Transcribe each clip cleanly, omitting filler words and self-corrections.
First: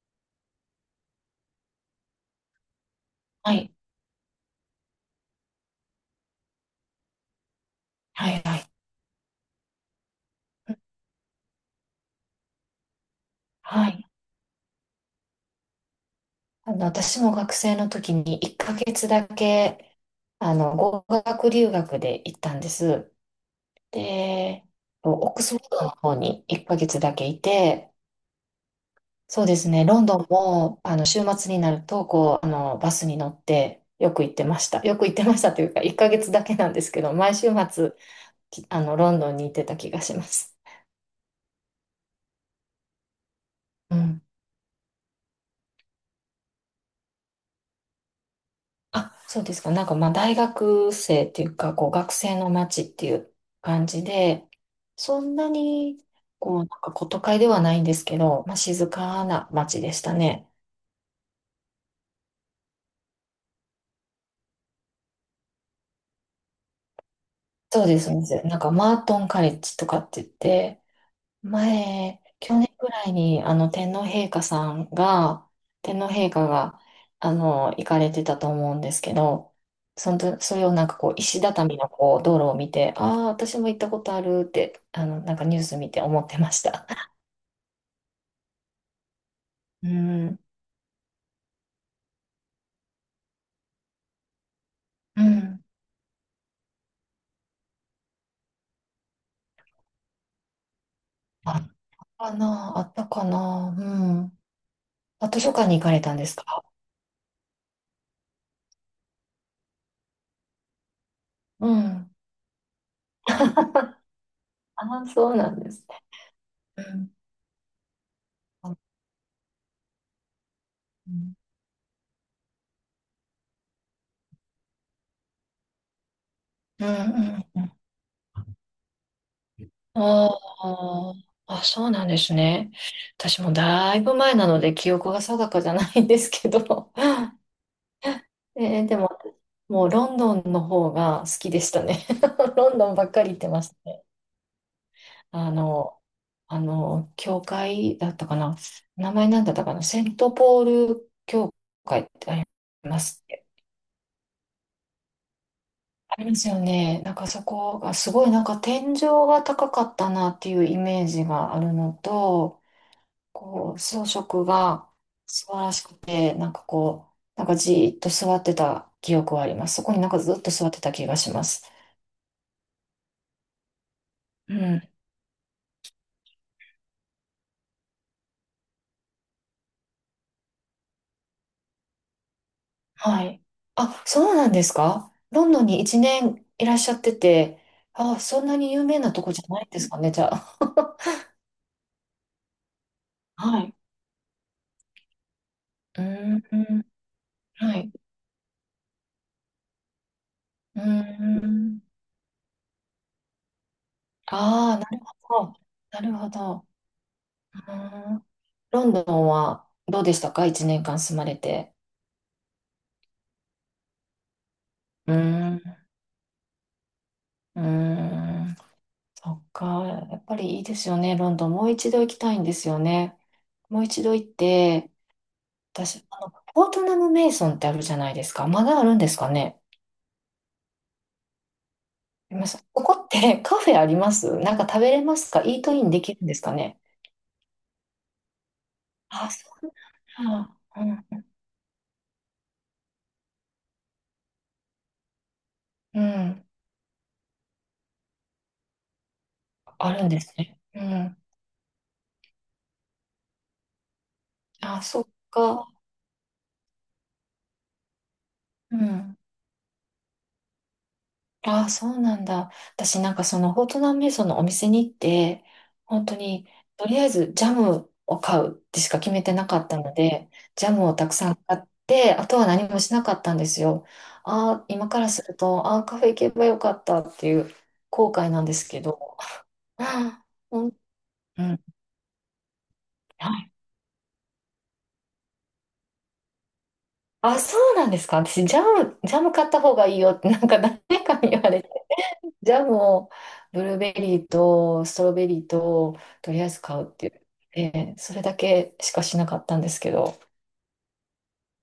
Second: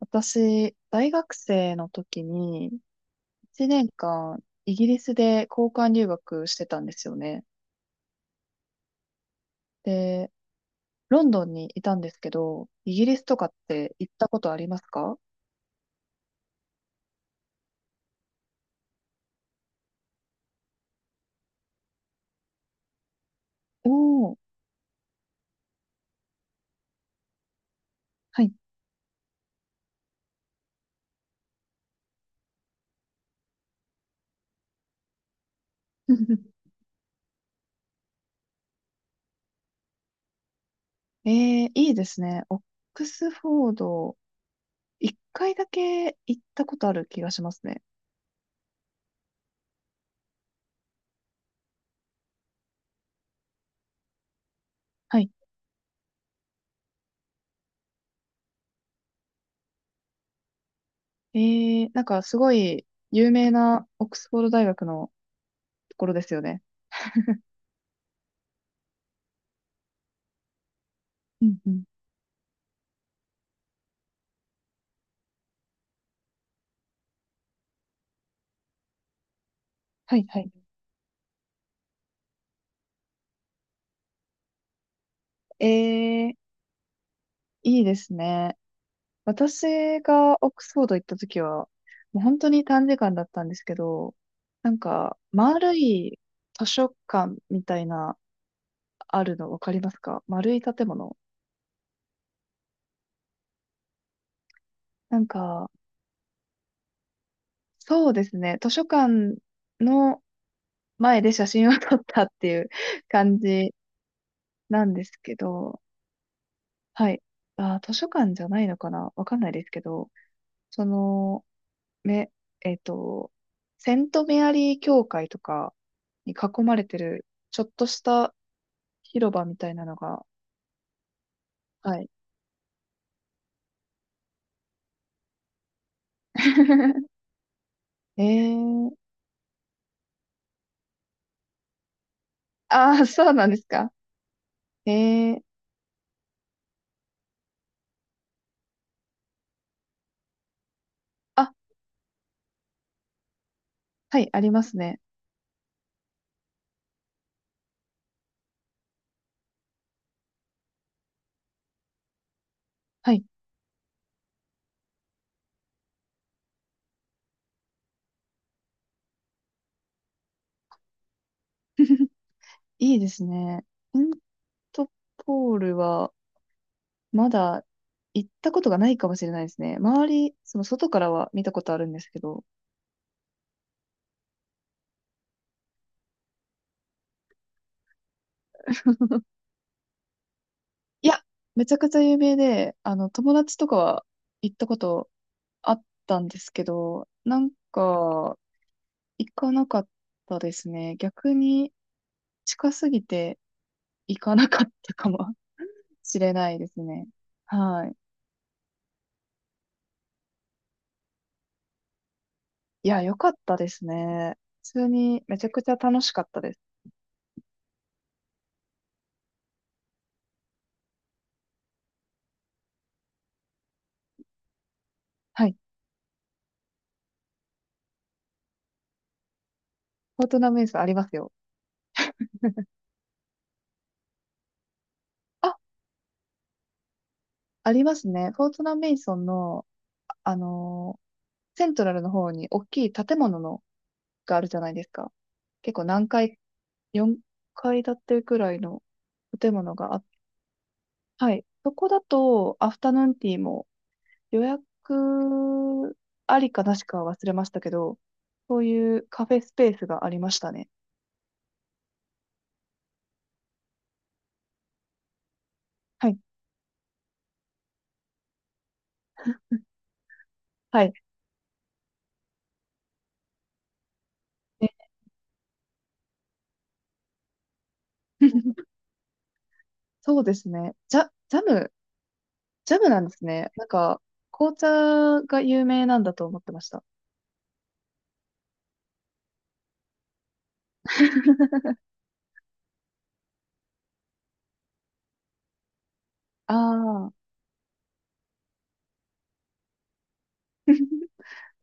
私、大学生の時に、は1い。年間、イギリスで交換留学してたんですよね。はい、はい。で、ロンドンにいたんですけど、イギリスとかっはてい。行ったことありますか？私も学生の時に1ヶ月だけ、語学留学で行ったんです。おー、で、オックスフォードの方に1ヶ月だけいて、はい。そうですね、ロンドンも、週末になると、こう、バスに乗って、よく行ってました。よく行ってましたというか、1ヶ月だけな んですけど、毎週末、きあの、ロンドンに行ってた気がします。えいいですね。オックスフォーうド、ん。一回だけ行ったことある気がしますね。あ、そうですか。なんかまあ大学生っていうか、こう学生の街っていう感じで、はそい。んなに、こう、なんかこう都会ではないんですけど、まあ静かな街でしたね。えなんかすごい有名なオックスフォード大学のところですよね。そうです、そうです。なんかマートンカレッジとかって言って、うんうん。前、去年くらいに、天皇陛下が、行かれてたと思うんですけど、そはのいと、はい。それをなんかこう、石畳のこう、道路を見て、ああ、私も行ったことあるって、なんかニュース見て思えってー、ました。いいですね。う私ん。がオックスフォード行った時は、もう本当に短時間だったんですけど、なんか、うん。丸い図書館みたいな、あるのわかりますか？丸い建物。あったかな、あったかな。うん。なんあ、図書館か、に行かれたんですか？そうですね、図書館の前で写う真を撮っん。たっていう 感じなんあであ、すそけうなんでど、すね。うはん。い。あー、図書館じゃないのうかなわかんないですけど、その、んめ、えっと、セントメアリー教会とかに囲まうれんてる、うちょっん。とした広場みたいなのが、ああ、あ、そうはない。んですね。私もだいぶ前なので記憶が定かじゃないんですけど、え えーー、でも、もうロンドンの方が好きでしたね。ロンドンあばあ、っかそりう行っなてんでますしたか。ね。えー、あの、教会だったかな。名前なんだったかな。セントポールあ、教会ってありますっけ。はい、ありますね。ありますよね。なんかそこがすごいなんか天井が高かったなっていうイメージがあるのと、はい。こう、装飾が素晴らしくて、なんかこう、なんかじーっと座ってた記憶はあります。そこになんかずっと座ってた気がします。いいですね。センうん。トポールは、まだ行ったことがないかもしれないですね。周り、その外からは見たことあるんですけど。はい。あ、そうなんですか？ロンドンに一年いらっしゃってて、あ、そんなに有名なとこ じゃないんですかね、じゃあ。い や、めちゃくちゃ有名で、友達はとい。かは行ったことあっうーたんですけん。ど、なんはい。か、行かなかったですうーね。逆にん。近すぎて行かなかっああ、なたるかも ほど。なるしほれないど。ですね。うはい。ーん。ロンドンはどうでしたか？一年間住まれて。いや、良かったですね。普通うーにめちゃくちゃん。楽しかったです。うーん。そっか、やっぱりいいですよね、ロンドン。もう一度行きたいんですよね。もう一度行って、はい。私、ポートナム・メイソンってあるじゃないですか。まだあるんですかね。フォートナメイソンありますよ。あります。ここって カフェあります？なんか食べれますか？あ、イートインできるんですかね。ありますね。フォートナメイソンあ、その、うあなん。のーセントラルの方に大きい建物のがあるじゃないですか。結構うん。何う階、ん。4階建てくらいの建物あがあっ。るんですね。うん。はい。そこだと、アフタヌーンティーも予あ、そっか。約ありかなしか忘れましたけど、そうういうん。カフェスペースがありましたね。ああ、そうなんだ。私なんかそのフォートナンメイソンのお店に行って、本は当い。にとりあえずジャムを買うってしか決めてなかったので、ジャはムい。をたくさん買って、あとは何もしなかったんですよ。ああ、ね。 今からすると、ああ、カフェ行けばよかったっていう後悔なんで すけど。そあうあ、ですうん、ね。うん。ジャムなんですはね。い。なんか、紅茶が有名なんだと思ってました。あ、そうなんですか。私、ジャム買った方がいいよって、なんか誰かに言われてジャムをブルーベリーとストロベリーととりあえあず買うってあ。言って、それだけしかしなかったんですけど、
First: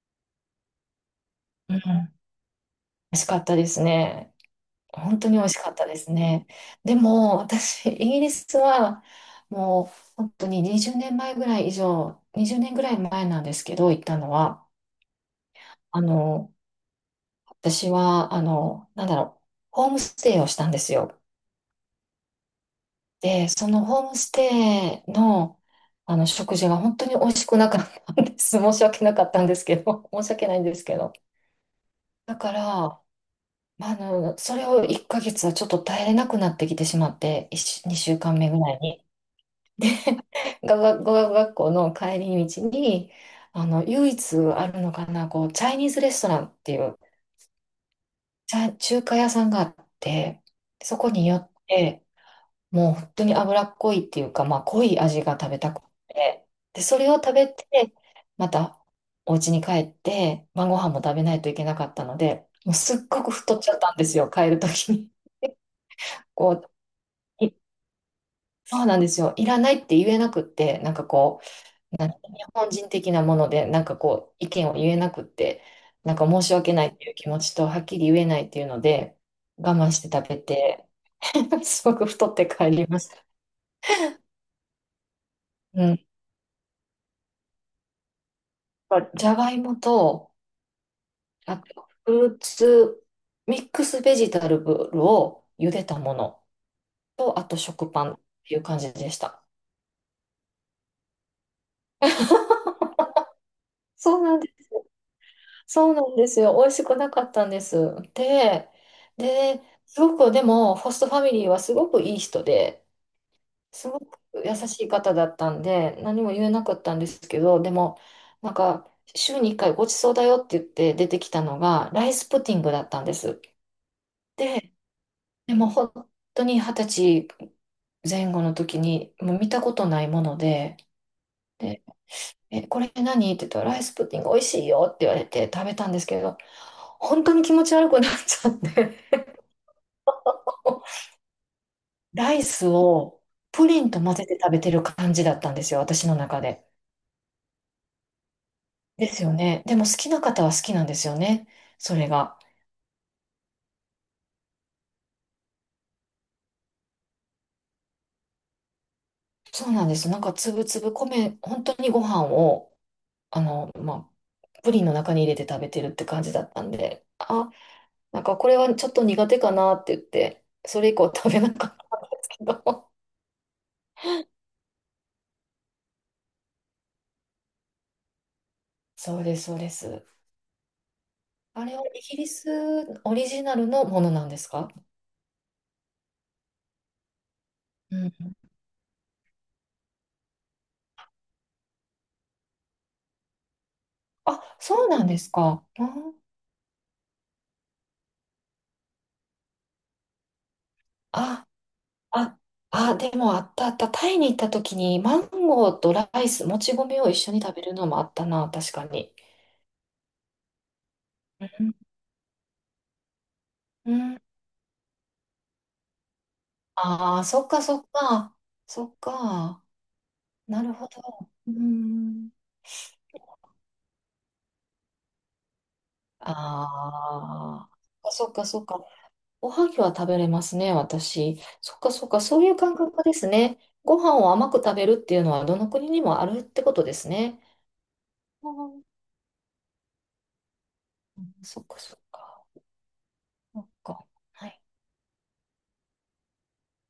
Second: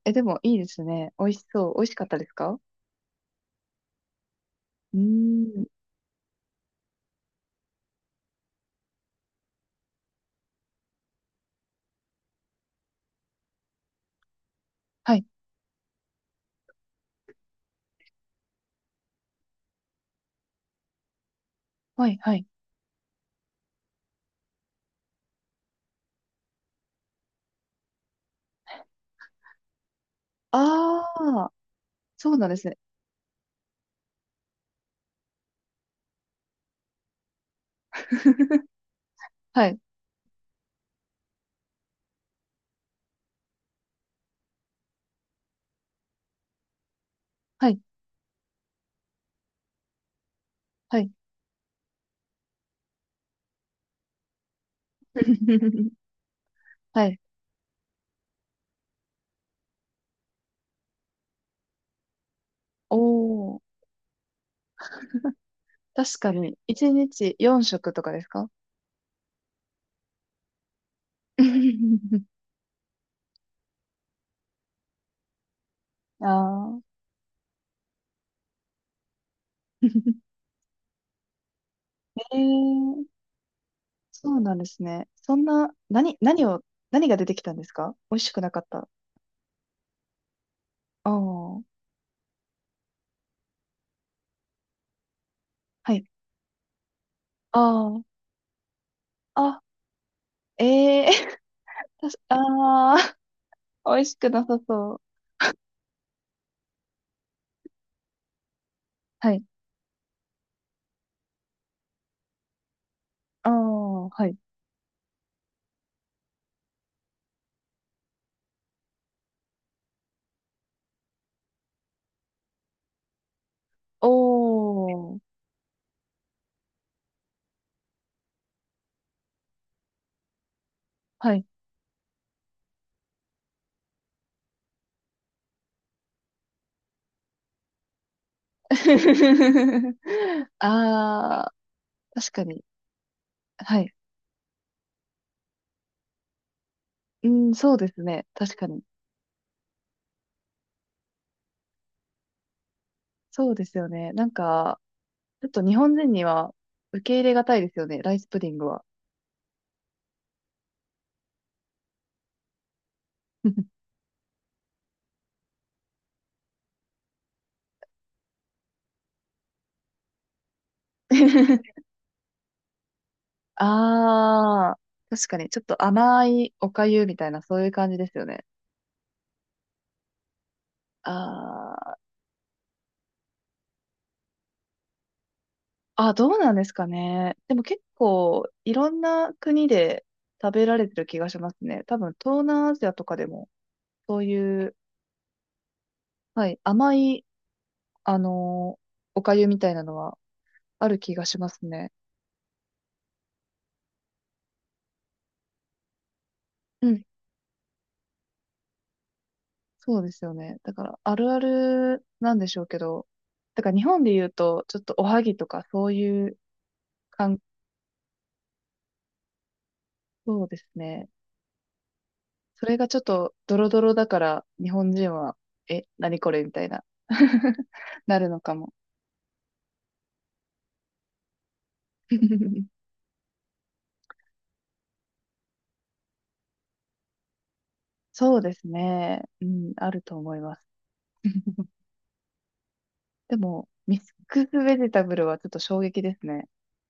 え、でもいいですね。美味しそうう。ん、美味しかっ美たですか？味しかったですね。う本当に美ー味しん。かったですね。でも私、イギリスはもう本当に20年前ぐらい以上、20年ぐらい前なんですけど、行ったのは、はい。あの、私は、なんだろう、ホームステイをしたんですよ。はい。はい。で、そのホームステイの、食事が本当に美味しくなかったんです。申し訳なかったんですけど、申し訳ないんですけあど。あ。そだうなんかでら、すね。まあ、それを1ヶ月はちょっと耐えれなくなってきてしまって、2週間目ぐ らいに。はい。語学学校の帰り道に、唯一あるのかな、こう、チャイニーズレストランっていう、はい。中華屋さんがあって、そはこい。に寄って、もう本当に脂っこいっていうか、まあ、濃い味が食べたく て、で、そはれをい。食べて、またお家に帰って、晩ご飯も食べないといけなかったので、もうすおっごく太っお、ちゃったんですよ、帰るときに。確 かに、こ1日う、い4食とかですか？ そうなんですよ、いらないって言えなくって、なんかこう、なん日 本人的なもので、なんかこう、意見を言えなくって、なんかあ申し訳ないっあ。 ていう気持ちと、はっきり言えないっていうので、我慢して食 べて、すごく太って帰りました。ええ、そうなんですね。そんな、うん。何が出てきたんですか？美味しくなかった。じゃがいもと、ああ、あはと、フルーツ、ミックスベジタルブルを茹でたい。ものと、あと食あパンあ、っていう感じでした。あ、ええ。 確か。 ああ、美味しそうくなんなでさす。そう。そうなんですよ。美味しくなかったんです。で、はい。で、すごく、でも、ホストファミリーはすごくいい人で、あすごあ、くはい。優しい方だったんで、何も言えなかったんですけど、でも、なんか、週に1回ごちそうだよって言って出てきたのが、ライスプディングだったんです。おで、お、でも本当に20歳前後の時に、もう見たことないもので、はい。で、え、これ何って言ったら、ライスプッディング美味しいよって言われて食べたんですけど、本当に気持ち悪くなっちゃって、ああ、確ライかに。スをプリはンい。と混ぜて食べてる感じだったんですよ、私の中で。うん、そうですね。確かに。ですよね。でも好きな方は好きなんですよね、それが。そうですよね。なんか、ちょっと日本人には受け入れがたいですよね、ライスプディングは。そうなんです。なんかつぶつぶ米、本当にご飯を、まあ、プリンの中に入れて食べてるって感じだったんで、あなんかこれはちょっと苦手かなって言って、それ以降食べなかっ たけど。ああ、確かに、ちょっと甘いおかゆみたいな、そういう感じですよね。そうです、そうです。ああれはーイギリスオリジナルのものなんですか？あ、どうなんですかね。でも結うん。構、いろんな国で食べられてる気がしますね。多分、東南アジアとかでも、そうあ、いう、そうなんですか。うん。はい、甘い、あのーおかゆみたいなのはある気がしあ、ますね。あ、あ、でもあったあった。タイに行った時にマンゴーとライス、もちう米ん。を一緒に食べるのもあったな、確かに。そうですよね。だから、あるあうん。るなんでしょうけど、だから日う本でん。言うと、ちょっとおはぎとかそういうああ、感、そっかそっか。そっか。そうでなするほど。ね。うん。それがちょっとドロドロだから、日本人は、え、何これみたいな、ああ。なそるっのかかそっも。か。おはぎは食べれますね、私。そっかそっか、そういう感 覚ですね。ご飯を甘く食べるっていうのはどの国にもあるってことですね。そうあですー、ね。うん、あると思います。そっ かそっか。でそっも、ミッか。クスはい。ベジタブルはちょっと衝撃ですね。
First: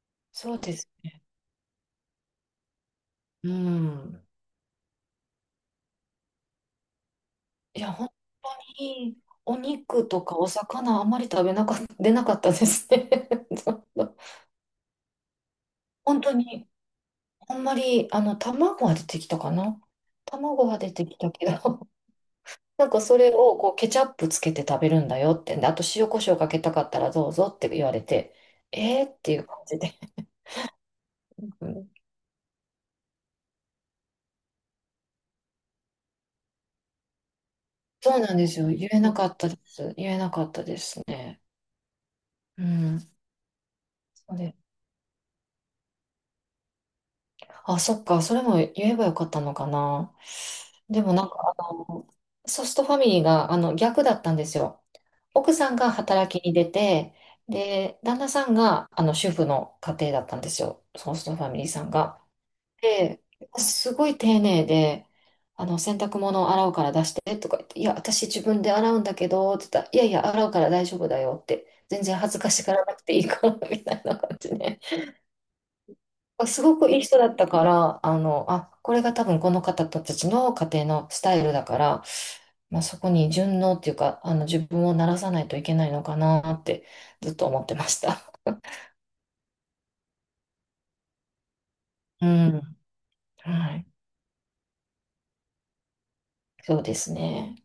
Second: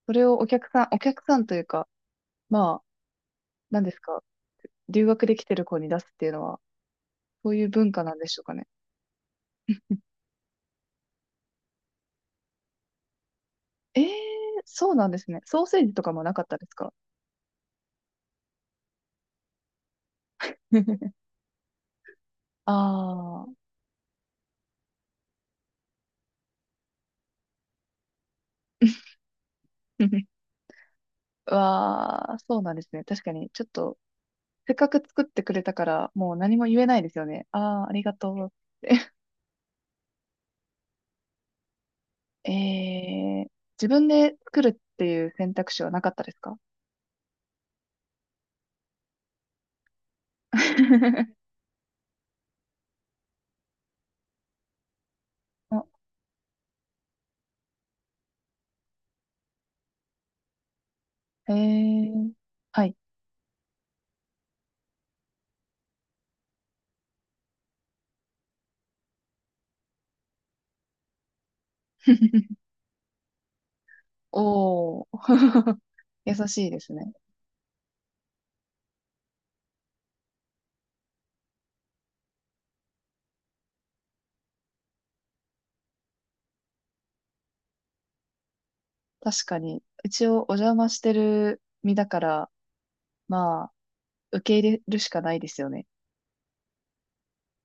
それをおそう客でさん、す。お客さんというか、まあ、う何ですか、ん。留学できてる子に出すっていうのは、そういうい文や、化本なんでしょう当かね。にお肉とかお魚あんまり食べなかっ出なかったですね。ちょっえー、とそうなんですね。ソーセージとか本も当なかったでに、すか？ あんまり、卵は出てきたかな。卵は出てき たけど、あなんかそれあー。をこうケチャップつけて食べるんだよってんで、あと塩コショウかけたかったらどうぞって言われて、えーっていう感じで。うん。わあ、そうなんですね。確かに、ちょっと、せっかく作ってくれたから、もう何も言えないですよね。ああ、ありがそうとなんうでっすよ。言えなて。かったです。言えなかったですね。うん。えー、自分そでうで、作るっていう選択肢はなかったですか？ あ、そっか。それも言えばよかったのかな。でもなんか ソストファミリーが逆だったんですよ。奥さんあが働きに出て、で、旦那さんが主婦の家庭だったんですよ。ソーストファえミリーさんが。ー、はい。で、すごい丁寧で、洗濯物を洗うから出してとか言って、いや、私自分で洗うんだけど、って言ったら、いやいや、洗うから大丈夫だよって、全然恥ずかしがらなくていいから、みたいな感じで。おー。優すしいごでくすいいね。人だったから、あ、これが多分この方たちの家庭のスタイルだから、まあ、そこに順応っていうか、自分を慣らさないといけないのかなってずっと思ってました。確かに、一応お邪魔してる身だかうら、ん。まあ、はい。受け入れるしかないですよね。そうですね。